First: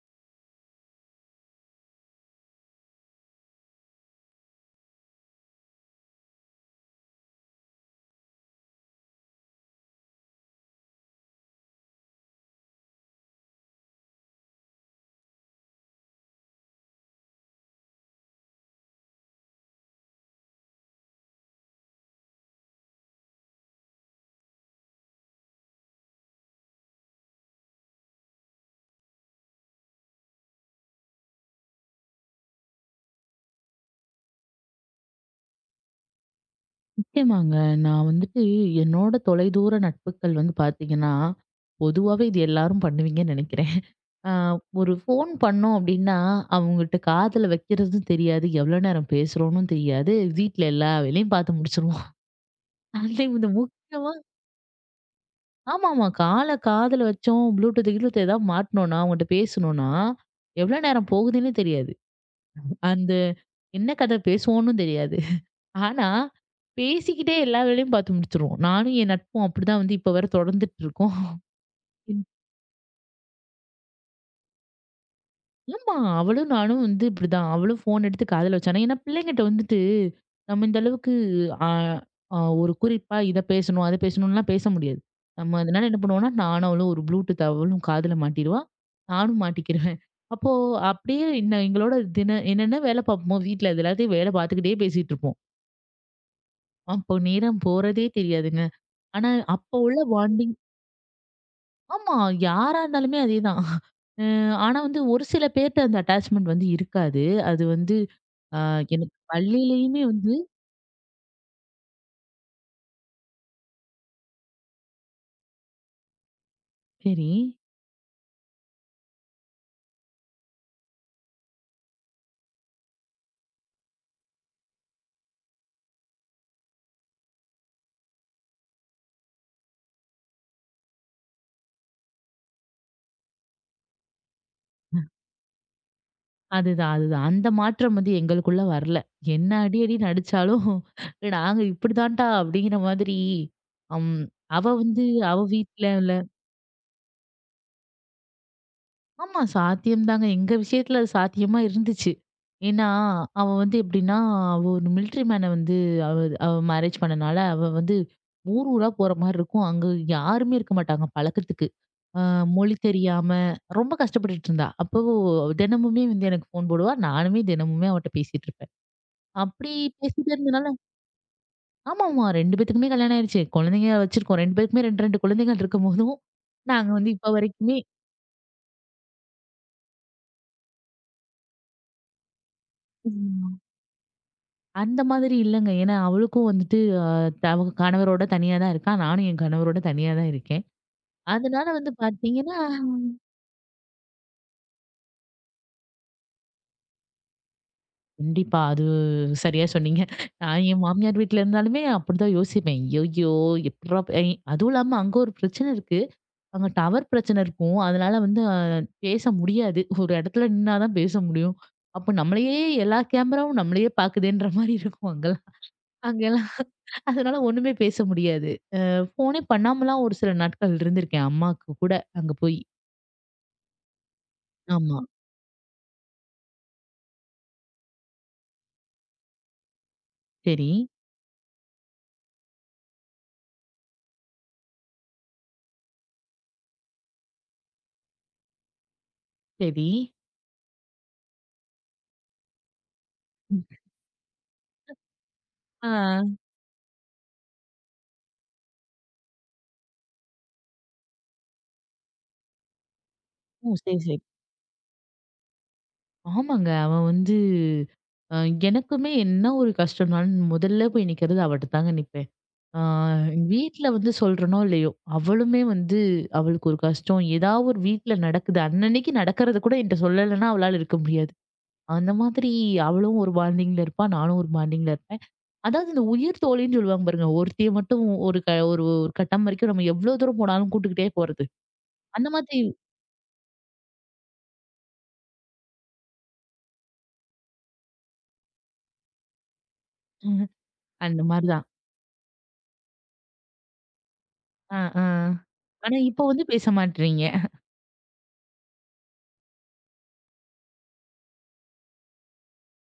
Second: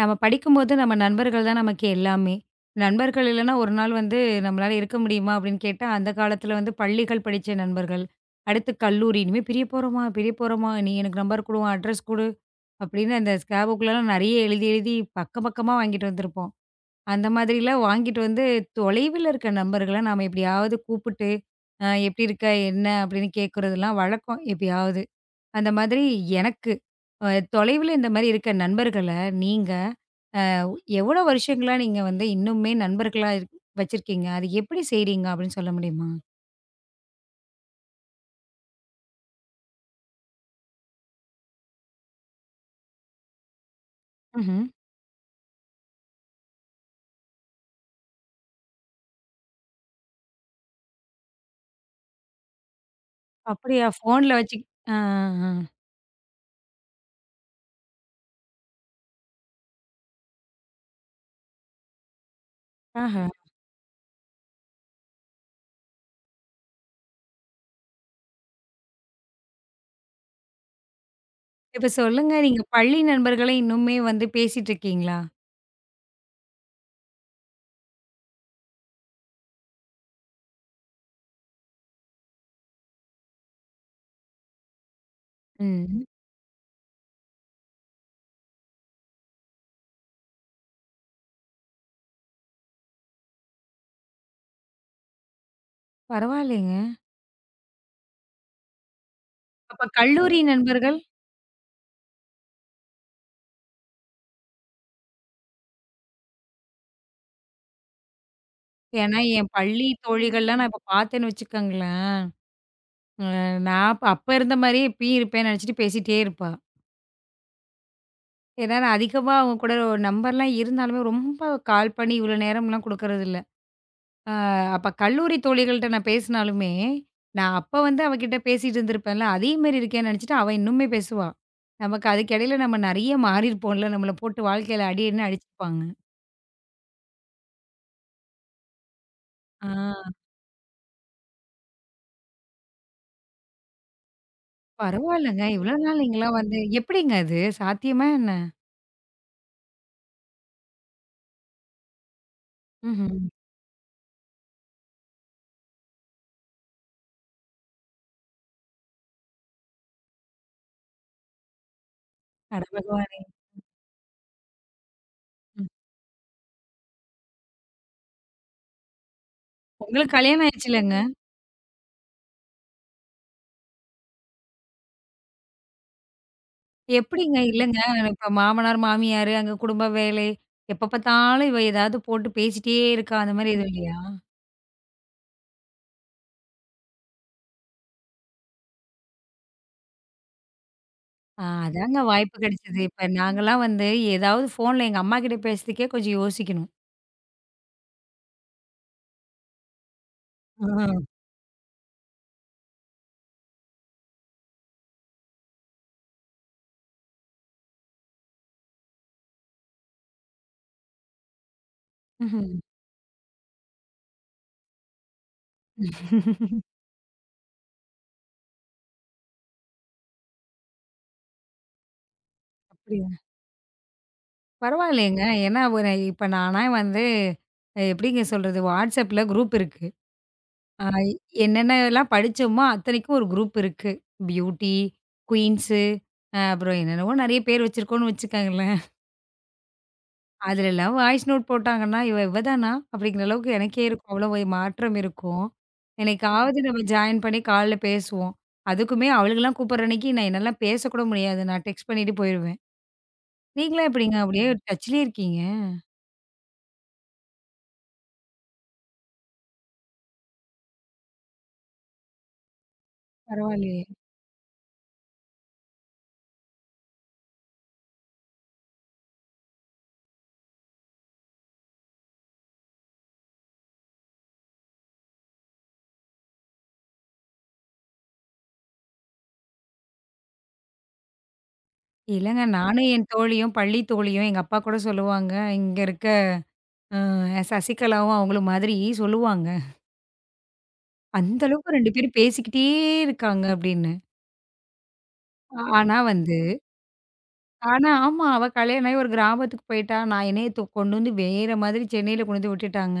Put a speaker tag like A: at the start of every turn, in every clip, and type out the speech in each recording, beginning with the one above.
A: நம்ம படிக்கும்போது நம்ம நண்பர்கள் தான் நமக்கு எல்லாமே. நண்பர்கள் இல்லன்னா ஒரு நாள் வந்து நம்மளால இருக்க முடியுமா? அப்படின்னு கேட்டா, அந்த காலத்துல வந்து பள்ளிகள் படிச்ச நண்பர்கள். அடுத்து கல்லூரி. இனிமே பிரிய போறோமா? பிரிய போறோமா? நீ எனக்கு நம்பர் குடு, உன் அட்ரஸ் குடு. அப்படின்னு அந்த ஸ்காபுக்குலாம் நெறைய எழுதி எழுதி பக்கம் பக்கமா வாங்கிட்டு வந்திருப்போம். அந்த மாதிரிலாம் வாங்கிட்டு வந்து தொலைவில இருக்க நண்பர்கள நாம எப்படியாவது கூப்பிட்டு, எப்படி இருக்க? என்ன? அப்படின்னு கேட்கறதெல்லாம் வழக்கம் எப்பயாவது. அந்த மாதிரி எனக்கு அ தொலைவில இந்த மாரி இருக்க நண்பர்கள நீங்க எவ்வளோ வருஷங்களா நீங்க வந்து இன்னுமே நண்பர்களா வச்சிருக்கீங்க? அது எப்படி செய்றீங்க அப்படின்னு சொல்ல முடியுமா?
B: நிச்சயமாங்க. நான் வந்துட்டு என்னோட தொலைதூர நட்புக்கள் வந்து பார்த்தீங்கன்னா, பொதுவாவே இது எல்லாரும் பண்ணுவீங்கன்னு நெனைக்கிறேன். ஆ
A: ம்ஹ்ம்.
B: ஒரு ஃபோன் பண்ணோம் அப்டின்னா, அவங்கள்ட்ட காதுல வைக்கிறதும் தெரியாது, எவ்வளோ நேரம் பேசுறோம்னும் தெரியாது, வீட்ல எல்லா வேலையும் பார்த்து முடிச்சுருவோம். அதுலயும் இந்த
A: அப்படியா?
B: முக்கியமா
A: ஃபோன்ல வச்சு ஆ, ஆ, ஆ.
B: ஆமாமா. கால காதுல வச்சோம், ப்ளூடூத் கீழூத் ஏதாவது மாட்னோம்னா, அவங்கட்ட பேசணும்னா, எவ்வளோ நேரம் போகுதுன்னே தெரியாது. அந்த
A: ஆஹ.
B: என்ன கதை பேசுவோம்னும் தெரியாது. ஆனா, பேசிக்கிட்டே எல்லா வேலையும் பார்த்து முடிச்சுருவோம். நானும் என் நட்பும் அப்படிதான் வந்து இப்ப வர தொடர்ந்துட்டு இருக்கோம்.
A: இப்ப
B: ம்.
A: சொல்லுங்க, நீங்க பள்ளி நண்பர்கள இன்னுமே வந்து பேசிட்டு இருக்கீங்களா?
B: ஆமா. அவளும் நானும் வந்து இப்படிதான். அவளும் ஃபோன் எடுத்து காதுல வச்சா. ஏன்னா பிள்ளைங்கட்ட வந்துட்டு நம்ம இந்த அளவுக்கு அ அ ஒரு குறிப்பா இத பேசணும், அத பேசணும்லாம் பேச முடியாது. நம்ம அதனால என்ன
A: ம்.
B: பண்ணுவோம்னா, நானும் அவளும் ஒரு ப்ளூடூத் அவளும் காதுல மாட்டிருவா. நானும் மாட்டிக்கிருவேன். அப்போ அப்படியே என்ன எங்களோட தின என்னென்ன வேலை பார்ப்போமோ வீட்ல அது எல்லாத்தையும் வேலை பார்த்துக்கிட்டே பேசிட்டு இருப்போம்.
A: பரவாயில்லைங்க.
B: அப்போ நேரம் போறதே தெரியாதுங்க. ஆனா அப்போ
A: அப்ப
B: உள்ள
A: கல்லூரி
B: பாண்டிங்.
A: நண்பர்கள்?
B: ஆமா. யாரா இருந்தாலுமே அதேதான். அ ஆனா வந்து ஒரு சில பேர்ட்ட அந்த அட்டாச்மெண்ட் வந்து இருக்காது. அது வந்து அ எனக்கு
A: ஏன்னா என் பள்ளி
B: பள்ளியிலயுமே வந்து
A: தோழிகள்லாம் நான் இப்ப பார்த்தேன்னு வச்சுக்கோங்களேன், அ நான் அப்ப அப்ப இருந்த மாரியே இப்பயும் இருப்பேன்னு நினைச்சுட்டு பேசிட்டே இருப்பா.
B: சரி.
A: ஏன்னா நான் அதிகமா அவங்க கூட ஒரு நம்பர்லாம் இருந்தாலுமே ரொம்ப கால் பண்ணி இவ்வளோ நேரம்லாம் குடுக்கறதில்ல. அ அப்ப கல்லூரி தோழிகள்ட்ட நான் பேசினாலுமே, நான் அப்ப வந்து அவகிட்ட பேசிட்டு இருந்திருப்பேன்ல, அதே மாரி இருக்கேன்னு நினைச்சுட்டு அவ இன்னுமே பேசுவா. நமக்கு அதுக்கிடையில நம்ம நெறைய மாறியிருப்போம்ல, நம்மள போட்டு வாழ்க்கையில அடின்னு அடிச்சுருப்பாங்க.
B: அதுதான், அதுதான். அந்த மாற்றம் வந்து எங்களுக்குள்ள வரல. என்ன
A: ஆ.
B: அடி அடின்னு அடிச்சாலும், நாங்க இப்படிதான்டா அப்படிங்கிற மாதிரி, அம் அவ வந்து அவ
A: பரவாயில்லங்க. இவ்ளோ
B: வீட்ல
A: நாள் நீங்கலாம் வந்து எப்படிங்க அது சாத்தியமா என்ன?
B: ஆமா சாத்தியம் தாங்க. எங்க விஷயத்துல அது சாத்தியமா இருந்துச்சு. ஏன்னா,
A: ம்ஹ்ம்.
B: அவ வந்து எப்படின்னா, அவ ஒரு மிலிட்டரி மேன வந்து அவ அவ மேரேஜ் பண்ணனால, அவ வந்து ஊர் ஊரா போற மாரி இருக்கும். அங்க யாருமே இருக்க மாட்டாங்க பழக்கத்துக்கு. அ
A: அட
B: மொழி
A: பகவானே!
B: தெரியாம ரொம்ப கஷ்டப்பட்டுட்டு இருந்தா. அப்போ
A: ம்.
B: தினமுமே வந்து எனக்கு ஃபோன் போடுவா. நானுமே தினமுமே அவட்ட பேசிட்டு இருப்பேன். அப்படி
A: உங்களுக்கு
B: பேசிட்டே
A: கல்யாணம்
B: இருந்தனால
A: ஆயிடுச்சுல்லங்க?
B: ஆமாமா 2 பேத்துக்குமே கல்யாணம் ஆயிருச்சு. குழந்தைங்க வச்சிருக்கோம். 2 பேருக்குமே 2, 2 குழந்தைகள் இருக்கும்போதும், நாங்க வந்து இப்ப
A: எப்படிங்க? இல்லங்க,
B: வரைக்குமே
A: இப்ப மாமனார், மாமியாரு, அங்க குடும்ப வேலை, எப்ப பார்த்தாலும் இவ ஏதாவது போட்டு பேசிட்டே இருக்கா, அந்த மாரி எதுவும் இல்லையா?
B: அந்த மாதிரி இல்லங்க. ஏன்னா அவளுக்கும் வந்துட்டு அ அவங்க கணவரோட தனியா தான் இருக்கா. நானும் என் கணவரோட தனியா தான் இருக்கேன்.
A: ஆ,
B: அதனால வந்து
A: அதாங்க வாய்ப்பு
B: பார்த்தீங்கன்னா
A: கிடைச்சது. இப்ப நாங்கலாம் வந்து ஏதாவது ஃபோன்ல எங்க அம்மாகிட்ட பேசுறதுக்கே கொஞ்சம் யோசிக்கணும்.
B: கண்டிப்பா அது சரியா சொன்னீங்க. நான்
A: ஆ.
B: என் மாமியார் வீட்ல இருந்தாலுமே அப்படிதான் யோசிப்பேன். ஐய்யய்யோ! எப்புட்றா எ அதுவும் இல்லாம அங்க ஒரு பிரச்சனை இருக்கு. அங்க டவர் பிரச்சனை இருக்கும். அதனால வந்து பேச முடியாது. ஒரு இடத்துல நின்னா தான் பேச முடியும். அப்ப
A: ம்ஹ்ம்.
B: நம்மளையே எல்லா கேமராவும் நம்மளையே பாக்குதேன்ற மாரி இருக்கும் அங்கலாம். அங்கலாம் அதனால ஒண்ணுமே பேச முடியாது. ஃபோனே பண்ணாமலாம் ஒரு சில நாட்கள் இருந்திருக்கேன் அம்மாக்கு கூட அங்க போய்.
A: அப்படியா?
B: ஆமா.
A: பரவாயில்லையேங்க. ஏன்னா ஒரு இப்ப நானா வந்து எப்படிங்க சொல்றது? WhatsAppல குரூப் இருக்கு.
B: சரி,
A: அ என்னென்னலாம் படிச்சோமோ அத்தனைக்கும் ஒரு குரூப் இருக்கு. பியூட்டி, குயின்ஸு அப்புறம் என்னென்னவோ நெறைய பேர் வச்சிருக்கோம்னு வச்சுக்கங்களேன்.
B: சரி.
A: அதுல எல்லாம் வாய்ஸ் நோட் போட்டாங்கன்னா, "இவ இவ தானா?" அப்படிங்கிற அளவுக்கு
B: ம்.
A: எனக்கே இருக்கும். அவ்வளோ ஒரு மாற்றம் இருக்கும்.
B: ஆ.
A: என்னைக்காவது நம்ம ஜாயின் பண்ணி கால்ல பேசுவோம். அதுக்குமே அவளுங்கலாம் கூப்பிடுற அன்னைக்கு நான் என்னாலாம் பேசக்கூட முடியாது. நான் டெக்ஸ்ட் பண்ணிட்டு போயிருவேன்.
B: ஓ!
A: நீங்கலாம்
B: சரி,
A: எப்படிங்க
B: சரி.
A: அப்படியே டச்லயே இருக்கீங்க?
B: ஆமாங்க. அவன் வந்து அ எனக்குமே என்ன ஒரு கஷ்டம்னாலும் முதல்ல போய் நிக்கிறது அவட்ட தாங்க நிப்பேன். ஆ
A: பரவாயில்லையே.
B: வீட்ல வந்து சொல்றனோ இல்லையோ, அவளுமே வந்து அவளுக்கு ஒரு கஷ்டம் ஏதாவது ஒரு வீட்ல நடக்குது. அன்னன்னைக்கு நடக்கிறத கூட என்ட்ட சொல்லலைன்னா அவளால இருக்க முடியாது. அந்த மாதிரி அவளும் ஒரு பாண்டிங்ல இருப்பா. நானும் ஒரு பாண்டிங்ல இருப்பேன். அதாவது இந்த உயிர் தோழின்னு சொல்லுவாங்க பாருங்க. ஒருத்திய மட்டும் ஒரு க ஒரு ஒரு கட்டம் வரைக்கும் நம்ம எவ்ளோ தூரம் போனாலும் கூட்டுக்கிட்டே போறது. அந்த
A: இல்லங்க,
B: மாதிரி
A: நானும் என் தோழியும், பள்ளி தோழியும், எங்க அப்பா கூட சொல்லுவாங்க. இங்க இருக்க சசிகலாவும் அவங்களும் மாதிரி சொல்லுவாங்க.
B: ம், அந்த
A: அந்த
B: மாரிதான்.
A: அளவுக்கு 2 பேரும் பேசிக்கிட்டே இருக்காங்க அப்படின்னு.
B: ஆ, ஆ.
A: ஆனா
B: ஆனா இப்ப
A: வந்து
B: வந்து பேச மாட்றீங்க.
A: ஆனா ஆமா. அவ கல்யாணம் ஆகி ஒரு கிராமத்துக்கு போயிட்டா. நான் என்னைய கொண்டு வந்து வேற மாதிரி சென்னையில கொண்டு வந்து விட்டுட்டாங்க.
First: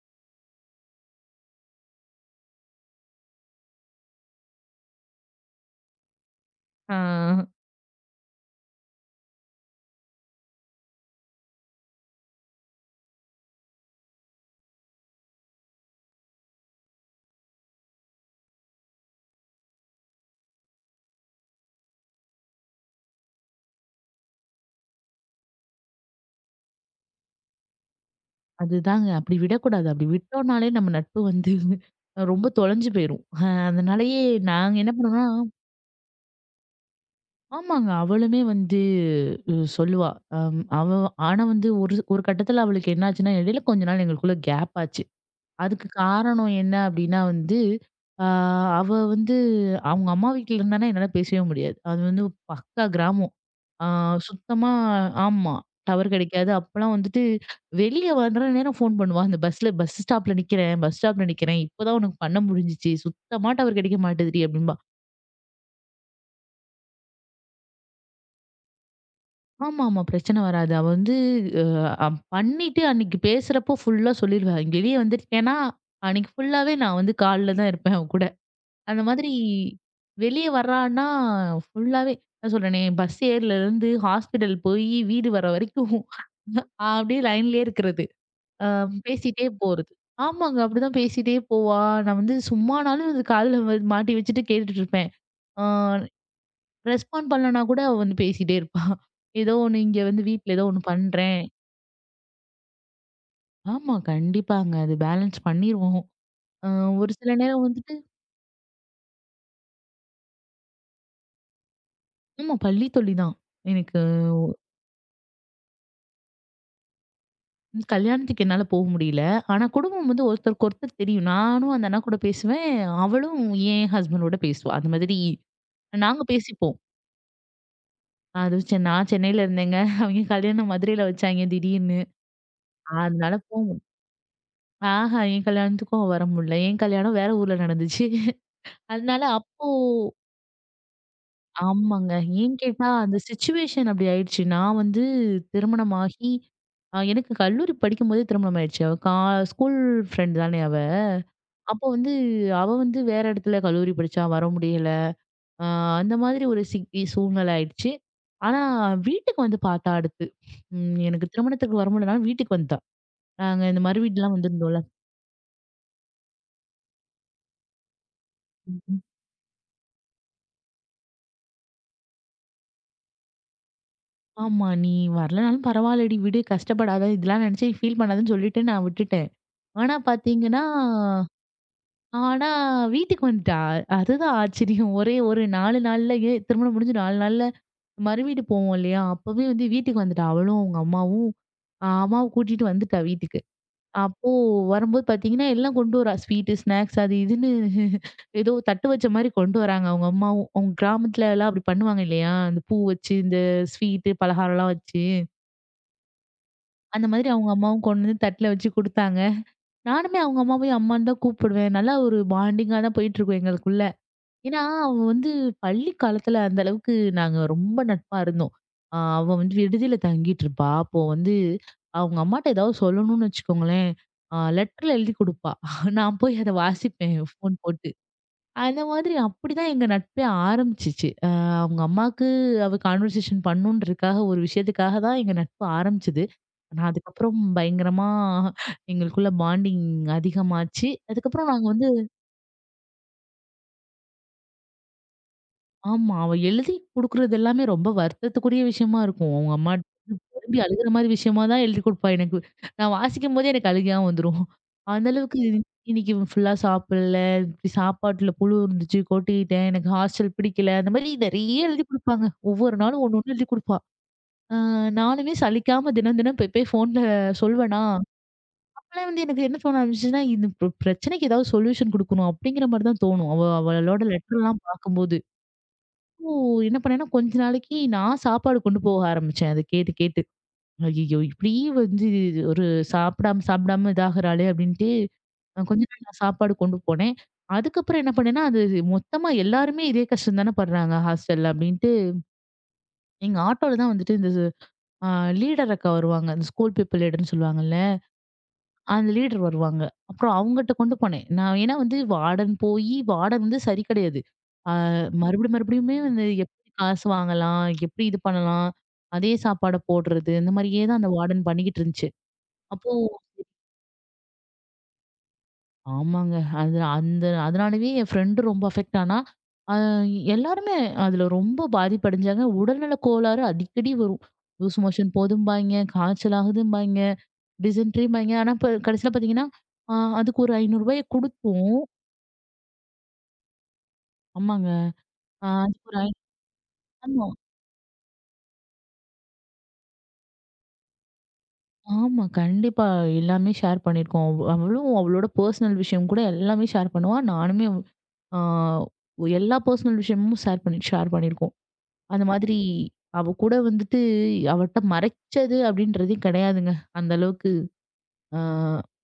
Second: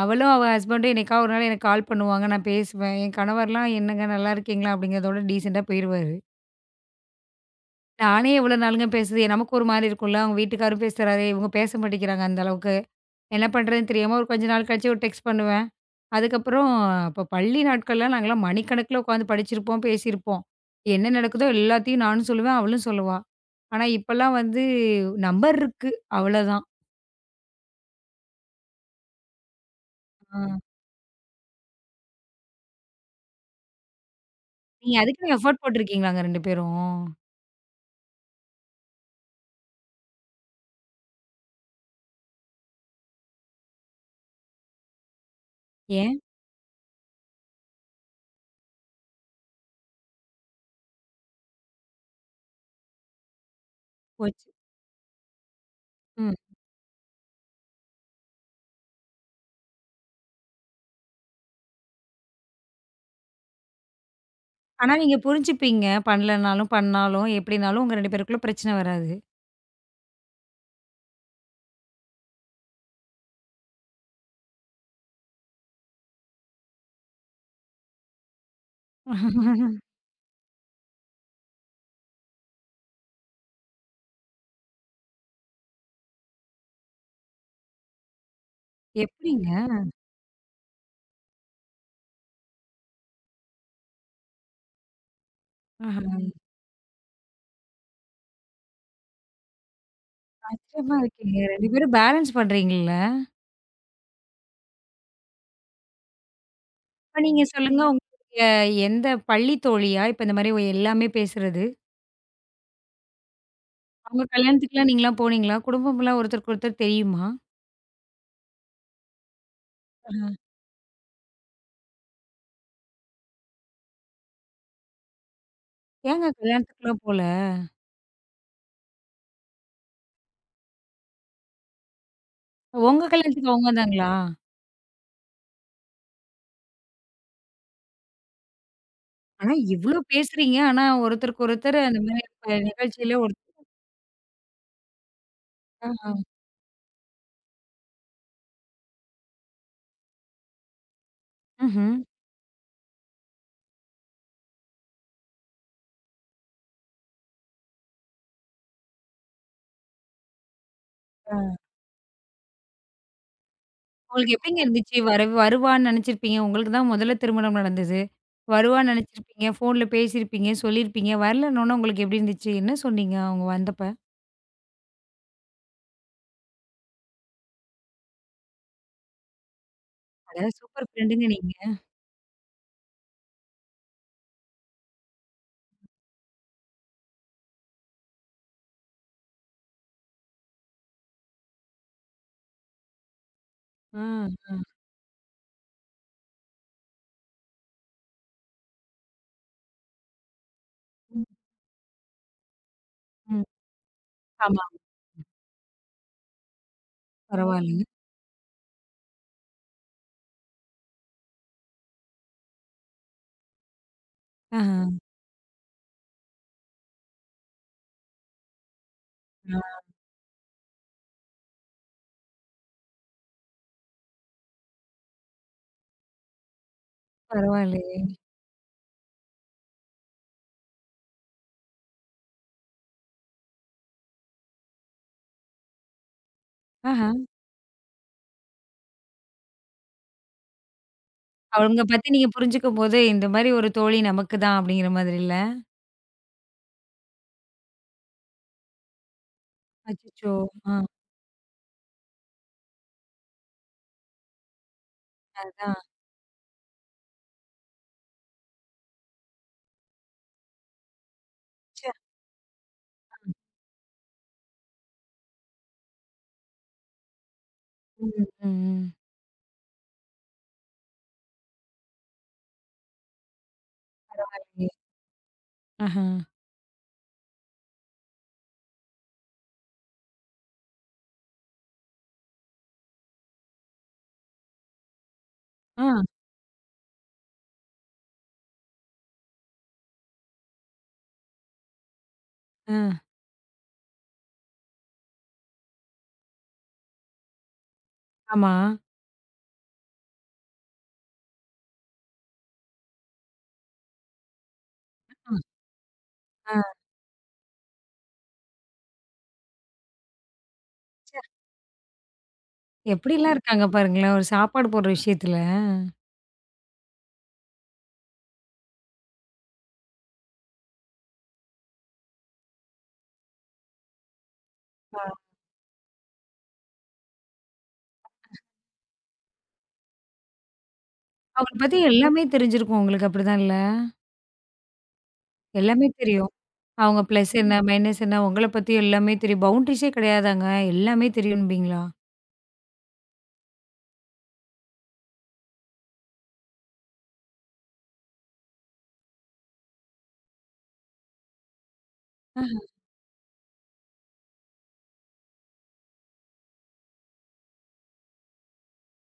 A: அவளும் அவ ஹஸ்பண்டும் என்னைக்காவது ஒரு நாள் எனக்கு கால் பண்ணுவாங்க. நான் பேசுவேன். என் கணவர்லாம் "என்னங்க, நல்லா இருக்கீங்களா?" அப்படிங்கிறதோட டீசென்ட்டா போயிருவாரு.
B: ஆ.
A: நானே எவ்வளோ நாளுங்க பேசுறது. நமக்கு ஒரு மாரி இருக்கும்ல. அவங்க வீட்டுக்காரும் பேசுறாரு. இவங்க பேச மாட்டேங்கிறாங்க அந்த அளவுக்கு. என்ன பண்றதுன்னு தெரியாம ஒரு கொஞ்ச நாள் கழிச்சு ஒரு டெக்ஸ்ட் பண்ணுவேன். அதுக்கப்புறம் அப்ப பள்ளி நாட்கள்லாம் நாங்கலாம் மணிக்கணக்குல உட்காந்து படிச்சிருப்போம், பேசியிருப்போம். என்ன நடக்குதோ எல்லாத்தையும் நானும் சொல்லுவேன், அவளும் சொல்லுவா. ஆனா, இப்பலாம் வந்து நம்பர் இருக்கு. அவ்வளோதான்.
B: அதுதாங்க. அப்படி விடக்கூடாது. அப்படி
A: ஆ.
B: விட்டோம்னாலே நம்ம நட்பு வந்து ரொம்ப தொலைஞ்சு போயிரும். அதனாலயே நாங்க என்ன
A: நீங்க
B: பண்ணோம்னா
A: அதுக்குன்னு எஃபோர்ட் போட்டிருக்கீங்களாங்க 2 பேரும்?
B: ஆமாங்க. அவளுமே வந்து சொல்லுவா. அம் அவ ஆனா வந்து ஒரு ஒரு கட்டத்துல அவளுக்கு என்னாச்சுன்னா, இடையில கொஞ்ச நாள் எங்களுக்குள்ள கேப் ஆச்சு. அதுக்கு
A: ஏன்?
B: காரணம் என்ன அப்டின்னா வந்து, ஆ அவ வந்து அவங்க அம்மா வீட்ல இருந்தான்னா என்னால பேசவே முடியாது. அது வந்து பக்கா கிராமம். ஆ
A: போச்சு.
B: சுத்தமா ஆமா. டவர்
A: ம்.
B: கிடைக்காது. அப்பலாம் வந்துட்டு வெளிய வர்ற நேரம் ஃபோன் பண்ணுவா. அந்த பஸ்ல பஸ் ஸ்டாப்ல நிக்கிறேன், பஸ் ஸ்டாப்ல நிக்கிறேன். இப்பதான் உனக்கு பண்ண முடிஞ்சுச்சு. சுத்தமா டவர் கிடைக்க மாட்டேதுடி அப்டிம்பா.
A: ஆனா, நீங்க புரிஞ்சுப்பீங்க. பண்ணலனாலும், பண்ணாலும், எப்படினாலும் உங்க 2 பேருக்குள்ள பிரச்சனை வராது.
B: ஆமாமா. பிரச்சனை வராது. அவ வந்து அ பண்ணிட்டு அன்னைக்கு பேசுறப்போ ஃபுல்லா சொல்லிருவா. வெளிய வந்துட்டேன்னா, அன்னைக்கு ஃபுல்லாவே நான் வந்து கால்ல தான் இருப்பேன் அவ கூட. அந்த மாதிரி வெளிய வர்றான்னா, ஃபுல்லாவே நான் சொல்றேனே பஸ் ஏறுலருந்து ஹாஸ்பிட்டல் போயி வீடு வர வரைக்கும் அப்படியே லைன்லயே இருக்கிறது. அ பேசிட்டே
A: எப்படிங்க?
B: போறது. ஆமாங்க. அப்படிதான் பேசிட்டே போவா. நான் வந்து சும்மானாலும் அது காதுல மாட்டி வச்சுட்டு கேட்டுட்டு இருப்பேன். ஆ
A: ஆஹா.
B: ரெஸ்பாண்ட் பண்ணலனா கூட அவ வந்து பேசிட்டே இருப்பா. ஏதோ ஒண்ணு இங்க வந்து வீட்ல ஏதோ ஒண்ணு
A: ஆச்சரியமா இருக்குங்க.
B: பண்றேன்.
A: 2 பேரும் பேலன்ஸ் பண்றீங்கல்ல.
B: ஆமா, கண்டிப்பாங்க. அது பேலன்ஸ் பண்ணிருவோம். அ ஒரு
A: இப்ப
B: சில
A: நீங்க
B: நேரம்
A: சொல்லுங்க,
B: வந்துட்டு
A: உங்களுக்கு எந்த பள்ளி தோழியா? இப்ப இந்த மாரி எல்லாமே பேசுறது?
B: ஆமா பள்ளி தொல்லிதான். எனக்கு
A: அவங்க கல்யாணத்துக்குலாம் நீங்கலாம் போனீங்களா? குடும்பம்லாம் ஒருத்தருக்கு ஒருத்தர் தெரியுமா?
B: ம். கல்யாணத்துக்கு என்னால போக முடியல. ஆனா குடும்பம் வந்து ஒருத்தருக்கு ஒருத்தர் தெரியும். நானும் அந்த அண்ணா கூட பேசுவேன். அவளும் என் ஹஸ்பண்டோட பேசுவா. அந்த மாதிரி நாங்க
A: ஏங்க
B: பேசிப்போம்.
A: கல்யாணத்துக்குலாம் போல?
B: அது செ நான் சென்னையில இருந்தேங்க. அவங்க கல்யாணம் மதுரையில வச்சாங்க திடீர்னு.
A: உங்க
B: அதனால
A: கல்யாணத்துக்கு
B: போ
A: அவங்க வந்தாங்களா?
B: ஆஹா என் கல்யாணத்துக்கும் அவ வர முடியல. என் கல்யாணம் வேற ஊர்ல நடந்துச்சு. அதனால
A: ஆனா
B: அப்போ
A: இவ்ளோ பேசுறீங்க. ஆனா ஒருத்தருக்கு ஒருத்தர் அந்த
B: ஆமாங்க.
A: மாரி
B: ஏன்
A: இப்ப
B: கேட்டா அந்த
A: நிகழ்ச்சியில
B: சிச்சுவேஷன் அப்படி ஆயிடுச்சு. நான் வந்து
A: ஒருத்தருக்கா
B: திருமணமாகி எனக்கு கல்லூரி படிக்கும்போதே திருமணம் ஆயிடுச்சு. அவ கா ஸ்கூல் ஃப்ரெண்ட் தானே அவ. அப்போ
A: ம்ஹ்ம்.
B: வந்து அவ வந்து வேற இடத்துல கல்லூரி படிச்சா, வர முடியல. அ அந்த மாதிரி ஒரு சிக்கி சூழ்நிலை ஆயிடுச்சு. ஆனா வீட்டுக்கு வந்து பார்த்தா அடுத்து. ம் எனக்கு திருமணத்துக்கு வர முடியலனாலும் வீட்டுக்கு வந்துட்டா. நாங்க இந்த மறு
A: உங்களுக்கு
B: வீடுலாம்
A: எப்படிங்க
B: வந்திருந்தோம்ல.
A: இருந்துச்சு? வருவான்னு நெனச்சிருப்பீங்க. உங்களுக்கு தான் முதல்ல திருமணம் நடந்தது. வருவான்னு
B: ம்ஹ்ம்.
A: நெனச்சிருப்பீங்க. ஃபோன்ல பேசியிருப்பீங்க, சொல்லியிருப்பீங்க. வரலன்னோன உங்களுக்கு எப்படி இருந்துச்சு? என்ன சொன்னீங்க அவங்க வந்தப்ப?
B: ஆமா. "நீ வரலனாலும் பரவாயில்லடி விடு, கஷ்டப்படாத. இதெல்லாம் நினைச்சு ஃபீல் பண்ணாதன்னு" சொல்லிட்டு நான் விட்டுட்டேன். ஆனா
A: அட
B: பார்த்தீங்கன்னா,
A: சூப்பர் ஃப்ரெண்டுங்க நீங்க.
B: ஆனா வீட்டுக்கு வந்துட்டா. அதுதான் ஆச்சரியம். ஒரே ஒரு 4 நாள்லயே திருமணம் முடிஞ்சு 4 நாள்ல மறுவீடு போவோம் இல்லையா? அப்பவே வந்து வீட்டுக்கு வந்துட்டா. அவளும், அவங்க அம்மாவும் அம்மாவ கூட்டிட்டு வந்துட்டா வீட்டுக்கு.
A: ஆ,
B: அப்போ
A: ஆ.
B: வரும்போது பார்த்தீங்கன்னா, எல்லாம் கொண்டு வரா. ஸ்வீட்டு, ஸ்நாக்ஸ் அது இதுன்னு ஏதோ தட்டு வச்ச மாரி கொண்டு வராங்க அவங்க அம்மாவும். அவங்க
A: ம்,
B: கிராமத்துல எல்லாம் அப்படி பண்ணுவாங்க இல்லையா? இந்த பூ வச்சு, இந்த
A: ம்.
B: ஸ்வீட்டு,
A: ஆமா.
B: பலகாரம்லாம் வச்சு, அந்த மாதிரி அவங்க அம்மாவும்
A: பரவாயில்லங்க.
B: கொண்டு வந்து தட்டுல வச்சு குடுத்தாங்க. நானுமே அவங்க அம்மாவையும் அம்மான்னு தான் கூப்பிடுவேன். நல்லா ஒரு பாண்டிங்கா தான் போயிட்டுருக்கும் எங்களுக்குள்ள. ஏன்னா, அவ வந்து பள்ளி காலத்துல அந்த அளவுக்கு நாங்க ரொம்ப நட்பா இருந்தோம். அவ வந்து
A: ஆஹ.
B: விடுதியில தங்கிட்டு இருப்பா. அப்போ வந்து அவங்க அம்மாட்ட ஏதாவது சொல்லணும்னு வச்சுக்கோங்களேன், லெட்டர்ல எழுதி குடுப்பா. நான் போய் அத வாசிப்பேன் ஃபோன் போட்டு.
A: பரவாயில்லையே!
B: அந்த மாதிரி அப்படிதான் எங்க நட்பே ஆரம்பிச்சுச்சு. அவங்க அம்மாக்கு அவ கான்வர்சேஷன் பண்ணணுன்றதுக்காக ஒரு விஷயத்துக்காக தான் எங்க நட்பு ஆரம்பிச்சது. ஆனா,
A: ஆஹ.
B: அதுக்கப்புறம் பயங்கரமா எங்களுக்குள்ள பாண்டிங் அதிகமாச்சு. அதுக்கப்புறம் நாங்க
A: அவங்க
B: வந்து
A: பத்தி நீங்க புரிஞ்சுக்கும்போது, இந்த மாரி ஒரு தோழி நமக்கு தான் அப்படிங்கிற மாதிரி இல்ல?
B: ஆமா. அவ எழுதி குடுக்குறது எல்லாமே ரொம்ப வருத்தத்துக்குரிய விஷயமா இருக்கும். அவங்க அம்மா
A: அச்சச்சோ!
B: புலம்பி
A: ஆ.
B: அழுகுற மாரி விஷயமா தான் எழுதி குடுப்பா எனக்கு. நான் வாசிக்கும்போதே எனக்கு அழுகையா வந்துரும். அந்த அளவுக்கு
A: அதான்.
B: இன்னைக்கு ஃபுல்லா சாப்பிடல, இப்படி சாப்பாட்டுல புழு இருந்துச்சு, கொட்டிட்டேன், எனக்கு ஹாஸ்டல் பிடிக்கல, அந்த மாரி நெறைய எழுதி
A: ச்சே!
B: குடுப்பாங்க. ஒவ்வொரு நாளும் ஒண்ணு ஒண்ணு எழுதி குடுப்பா. அ நானுமே சலிக்காம தினம் தினம் போய் போய் ஃபோன்ல சொல்வேனா,
A: ம், ம், ம்.
B: அப்பலாம் வந்து எனக்கு என்ன தோண ஆரம்பிச்சுச்சுன்னா, இந்த பிர பிரச்சனைக்கு ஏதாவது சொல்யூஷன் குடுக்கணும் அப்படிங்கிற மாரி தான் தோணும். அவளோட லெட்டர்லாம்
A: பரவாயில்லயே!
B: பார்க்கும்போது.
A: ஆஹா.
B: ஓ! என்ன பண்ணேன்னா, கொஞ்ச நாளைக்கு நான் சாப்பாடு கொண்டு போக ஆரம்பிச்சேன். அத கேட்டு கேட்டு. ஐயய்யோ! இப்படி வந்து ஒரு சாப்பிடாம சாப்பிடாம இதாகுறாளே அப்படின்ட்டு, கொஞ்ச
A: ஆ,
B: நாள் நான் சாப்பாடு கொண்டு போனேன். அதுக்கப்புறம் என்ன பண்ணேன்னா, அது மொத்தமா எல்லாருமே இதே கஷ்டம் தானே படுறாங்க ஹாஸ்டல்ல அப்படின்ட்டு,
A: ஆ.
B: எங்க ஆட்டோல தான் வந்துட்டு இந்த அ லீடர் அக்கா வருவாங்க. இந்த ஸ்கூல் பீப்பிள் லீடர்ன்னு சொல்லுவாங்கல்ல.
A: ஆமா.
B: அந்த லீடர் வருவாங்க. அப்புறம் அவங்கட்ட கொண்டு போனேன். நான் ஏன்னா வந்து வார்டன் போயி வார்டன் வந்து சரி கிடையாது. ஆ
A: அ,
B: மறுபடியும் மறுபடியுமே வந்து
A: ஆ.
B: எப்படி காசு வாங்கலாம்? எப்படி இது பண்ணலாம்? அதே சாப்பாட போடுறது, இந்த மாரியே தான் அந்த
A: ச்சே!
B: வார்டன் பண்ணிக்கிட்டு இருந்துச்சு. அப்போ
A: எப்படிலாம் இருக்காங்க பாருங்களேன், ஒரு சாப்பாடு போடுற விஷயத்துல.
B: ஆமாங்க. அது அந்த அதனாலவே என் ஃப்ரெண்டு ரொம்ப அஃபெக்ட் ஆனா. அ எல்லாருமே அதுல ரொம்ப பாதிப்படைஞ்சாங்க. உடல்நல கோளாறு அடிக்கடி வரும். லூஸ்
A: ஆ.
B: மோஷன் போதும்பாய்ங்க, காய்ச்சல் ஆகுதும்பாய்ங்க, டிசென்ட்ரிம்பாய்ங்க. ஆனா இப்ப கடைசியில பார்த்தீங்கன்னா, அ அதுக்கு ஒரு ரூ. 500
A: அவங்கள பத்தி
B: குடுத்தோம்.
A: எல்லாமே தெரிஞ்சிருக்கும் உங்களுக்கு அப்படிதான் இல்ல?
B: ஆமாங்க. ஆ
A: எல்லாமே
B: அதுக்கு ஒரு ஐ
A: தெரியும். அவங்க
B: ஆமா.
A: பிளஸ் என்ன, மைனஸ் என்ன, உங்கள பத்தி எல்லாமே தெரியும். பவுண்டரிஸே கிடையாதாங்க. எல்லாமே தெரியும்பீங்களா?
B: ஆமா. கண்டிப்பா. எல்லாமே ஷேர் பண்ணியிருக்கோம். அவளும் அவளோட பர்சனல் விஷயம் கூட எல்லாமே ஷேர் பண்ணுவா. நானுமே ஆ எல்லா பர்சனல் விஷயமும் ஷேர் பண்ணியிருக்கோம். அந்த மாதிரி
A: ஆ,
B: அவ கூட வந்துட்டு அவட்ட மறைச்சது அப்படின்றதே கிடையாதுங்க. அந்த அளவுக்கு ஆ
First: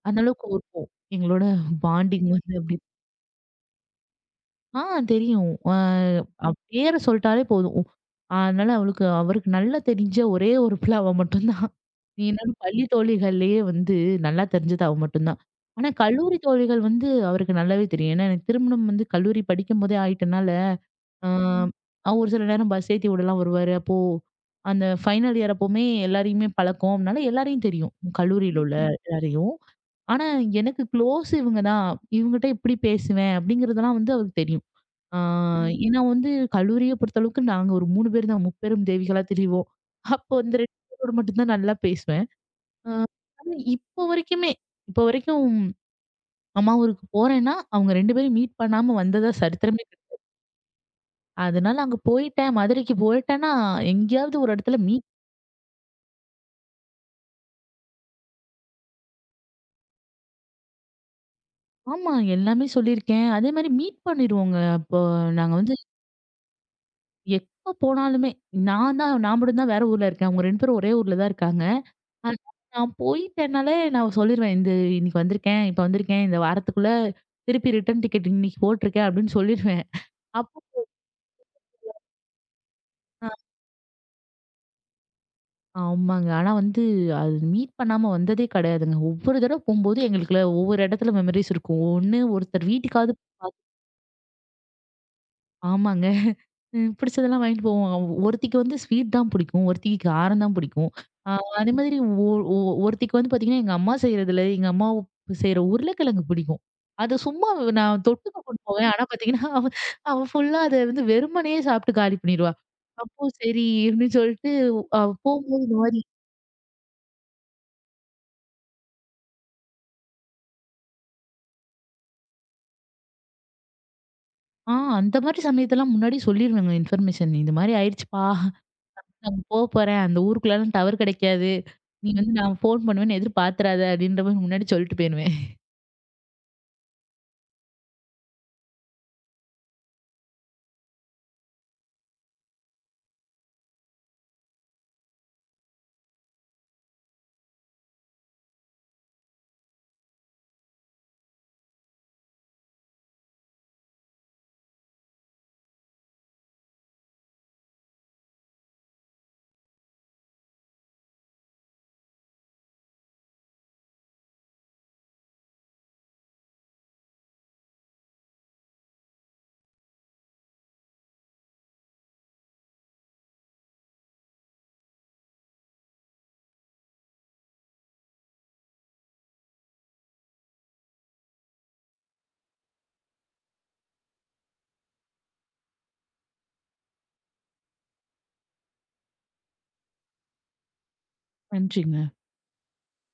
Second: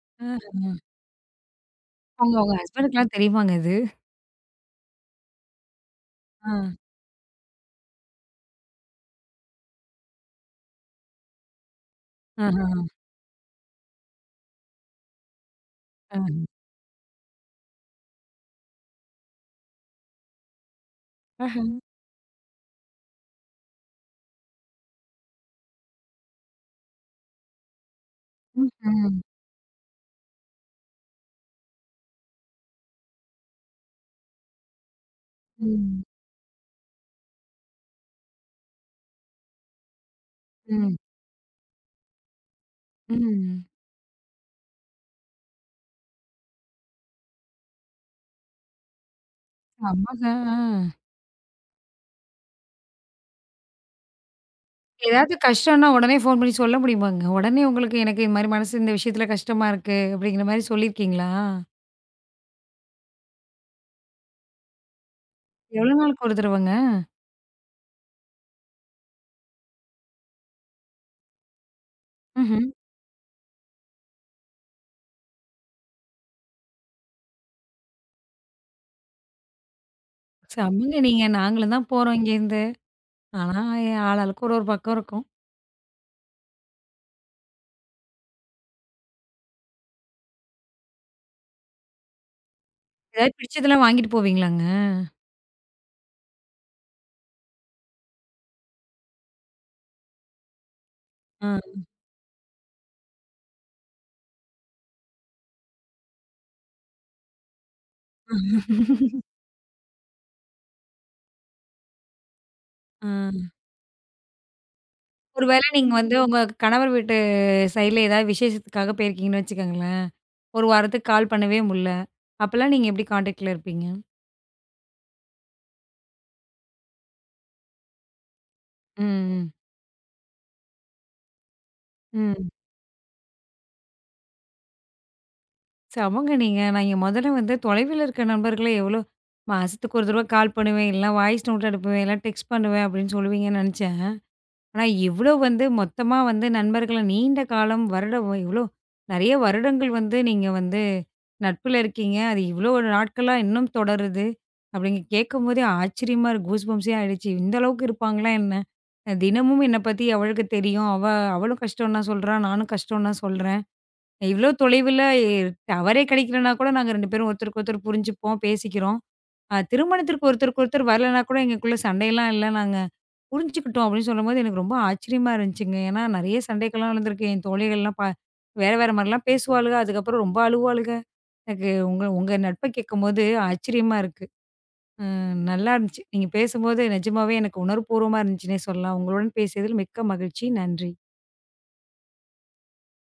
A: ஆ.
B: இருக்கும். எங்களோட பாண்டிங்
A: அவங்க
B: வந்து
A: உங்க
B: அப்படி.
A: ஹஸ்பண்டுக்குலாம் தெரியுமாங்க இது?
B: ஆ தெரியும். அ
A: ஆ.
B: அவ ம். பேர சொல்ட்டாலே போதும். ஓ, அதனால அவளுக்கு அவருக்கு நல்லா தெரிஞ்ச ஒரே ஒரு பிள்ளை அவ மட்டும் தான். ஏன்னா
A: ஆஹா.
B: பள்ளி தோழிகள்லயே வந்து நல்லா தெரிஞ்சது அவ மட்டும் தான். ஆனா
A: ஆ.
B: கல்லூரி தோழிகள் வந்து அவருக்கு நல்லாவே தெரியும். ஏன்னா எனக்கு திருமணம் வந்து கல்லூரி படிக்கும்போதே ஆயிட்டனால, அ
A: ஆஹா.
B: ம். ஒரு சில நேரம் பஸ் ஏத்தி விடலாம் வருவாரு. அப்போ அந்த ஃபைனல் இயர் அப்பவுமே எல்லாரையுமே பழக்கம். அதனால எல்லாரையும் தெரியும். கல்லூரியில
A: ம்,
B: உள்ள ம்.
A: ம்.
B: எல்லாரையும். ஆனா எனக்கு க்ளோஸ் இவங்க தான். இவங்ககிட்ட எப்படி பேசுவேன் அப்படிங்கிறதெல்லாம் வந்து அவருக்கு தெரியும். ஆ ம். ஏன்னா
A: ம்.
B: வந்து கல்லூரிய பொறுத்தளவுக்கு நாங்க ஒரு 3 பேர் தான் முப்பெரும் தேவிகளா திரிவோம். அப்போ அந்த 2
A: ம்.
B: பேரோட மட்டும் தான் நல்லா பேசுவேன். அ ஆனா
A: ம்.
B: இப்போ வரைக்கும் அம்மா ஊருக்கு போறேன்னா, அவங்க 2 பேரையும் மீட் பண்ணாம வந்ததா சரித்திரமே கிடையாது.
A: ஆமாங்க. ஆ.
B: அதனால அங்க போயிட்டேன், மதுரைக்கு போயிட்டேன்னா, எங்கேயாவது ஒரு இடத்துல மீட்
A: ஏதாவது கஷ்டம்னா உடனே ஃபோன் பண்ணி சொல்ல முடியுமாங்க? உடனே உங்களுக்கு எனக்கு இந்த மாரி மனசு இந்த விஷயத்துல கஷ்டமா இருக்கு அப்படிங்கிற மாரி சொல்லியிருக்கீங்களா?
B: ஆமா எல்லாமே சொல்லியிருக்கேன். அதேமாரி மீட் பண்ணிருவோங்க. அப்போ நாங்க வந்து
A: எவ்வளோ நாளுக்கு ஒரு தடவங்க?
B: எப்ப போனாலுமே, நான் மட்டும் தான் வேற ஊர்ல இருக்கேன். அவங்க 2 பேரும் ஒரே ஊர்ல தான் இருக்காங்க. அதனால
A: ம்ஹ்ம்.
B: நான் போயிட்டேன்னாலே நான் சொல்லிருவேன். இந்த இன்னைக்கு வந்திருக்கேன், இப்ப வந்திருக்கேன். இந்த வாரத்துக்குள்ள திருப்பி ரிட்டர்ன் டிக்கெட் இன்னைக்கு போட்டிருக்கேன் அப்படின்னு சொல்லிருவேன். அப்போ
A: செம்மங்க நீங்க. நாங்களும் தான் போறோம் இங்கேருந்து.
B: அ
A: ஆனா ஆளாளுக்கு ஒரு ஒரு பக்கம் இருக்கும்.
B: ஆமாங்க. ஆனா வந்து அது மீட் பண்ணாம வந்ததே கிடையாதுங்க. ஒவ்வொரு தடவ போம்போது எங்களுக்குள்ள ஒவ்வொரு இடத்துல மெமரிஸ் இருக்கும். ஒண்ணு ஒருத்தர் வீட்டுக்காவது
A: ஏதாவது பிடிச்சதெல்லாம் வாங்கிட்டு போவீங்களாங்க?
B: ஆமாங்க. ம். பிடிச்சதெல்லாம் வாங்கிட்டு போவோம். ஒருத்திக்கு வந்து ஸ்வீட் தான் பிடிக்கும். ஒருத்திக்கு காரம் தான் பிடிக்கும். அ அதே
A: ஆ.
B: மாதிரி ஒ ஒ ஒருத்திக்கு வந்து பார்த்தீங்கன்னா, எங்க அம்மா செய்ற உருளைக்கிழங்கு பிடிக்கும். அது சும்மா நான் தொட்டுக்க கொண்டு போவேன். ஆனா பார்த்தீங்கன்னா, அவ அவ ஃபுல்லா அத வந்து வெறுமனே சாப்பிட்டு காலி பண்ணிருவா.
A: ஆ.
B: அப்போ சரி அப்படின்னு சொல்லிட்டு அவ
A: ஒரு
B: போம்போது
A: வேளை
B: இந்த
A: நீங்க
B: மாரி
A: வந்து உங்க கணவர் வீட்டு சைட்ல ஏதாவது விசேஷத்துக்காக போயிருக்கீங்கன்னு வச்சுக்கோங்களேன். ஒரு வாரத்துக்கு கால் பண்ணவே முடில. அப்பலாம் நீங்க எப்படி கான்டாக்ட்ல இருப்பீங்க?
B: ஆ அந்த மாரி சமயத்தெல்லாம் முன்னாடியே சொல்லிருவேங்க இன்ஃபர்மேஷன். இந்த மாரி ஆயிடுச்சுப்பா. நான்
A: ம்.
B: போ போறேன். அந்த ஊருக்குள்ளலாம் டவர் கிடைக்காது. நீ வந்து
A: ம்.
B: நான் ஃபோன் பண்ணுவேன்னு எதிர்பார்த்துறாத அப்படின்ற மாரி முன்னாடி சொல்லிட்டு போயிருவேன்.
A: செமங்க நீங்க. நான் இங்க மொதல்ல வந்து தொலைவில இருக்க நண்பர்கள எவ்ளோ மாசத்துக்கு ஒரு தடவ கால் பண்ணுவேன், இல்லனா வாய்ஸ் நோட் அனுப்புவேன், இல்ல டெக்ஸ்ட் பண்ணுவேன் அப்படின்னு சொல்லுவீங்கன்னு நெனச்சேன். ஆனா இவ்ளோ வந்து மொத்தமா வந்து நண்பர்கள நீண்ட காலம் வருடம் இவ்ளோ நெறைய வருடங்கள் வந்து நீங்க வந்து நட்புல இருக்கீங்க. அது இவ்ளோ நாட்களா இன்னும் தொடருது. அப்படின்னு கேட்கும்போதே ஆச்சரியமா இருக்கு. கூஸ் பம்ப்ஸே ஆயிடுச்சு. இந்த அளவுக்கு இருப்பாங்களா என்ன? தினமும் என்ன பத்தி அவளுக்கு தெரியும். அவ அவளும் கஷ்டம் தான் சொல்றா. நானும் கஷ்டம் தான் சொல்றேன். இவ்ளோ தொலைவுல டவரே கிடைக்கலன்னா கூட நாங்க 2 பேரும் ஒருத்தருக்கு ஒருத்தர் புரிஞ்சுப்போம், பேசிக்கிறோம். திருமணத்திற்கு ஒருத்தருக்கு ஒருத்தர் வரலன்னா கூட எங்களுக்குள்ள சண்டையெல்லாம் இல்ல. நாங்க புரிஞ்சுக்கிட்டோம் அப்படின்னு சொல்லும்போது எனக்கு ரொம்ப ஆச்சரியமா இருந்துச்சுங்க. ஏன்னா நெறைய சண்டைக்கெல்லாம் நடந்திருக்கு. என் தோழிகள்லாம் வேற வேற மாரிலாம் பேசுவாளுக. அதுக்கப்புறம் ரொம்ப அழுவாளுக. எனக்கு உங்க உங்க நட்ப கேட்கும்போது ஆச்சரியமா இருக்கு. ம், நல்லா இருந்துச்சு. நீங்க பேசும்போது நிஜமாவே எனக்கு உணர்வுபூர்வமா இருந்துச்சுன்னே சொல்லலாம். உங்களுடன் பேசியதில் மிக்க மகிழ்ச்சி. நன்றி.
B: நன்றிங்க.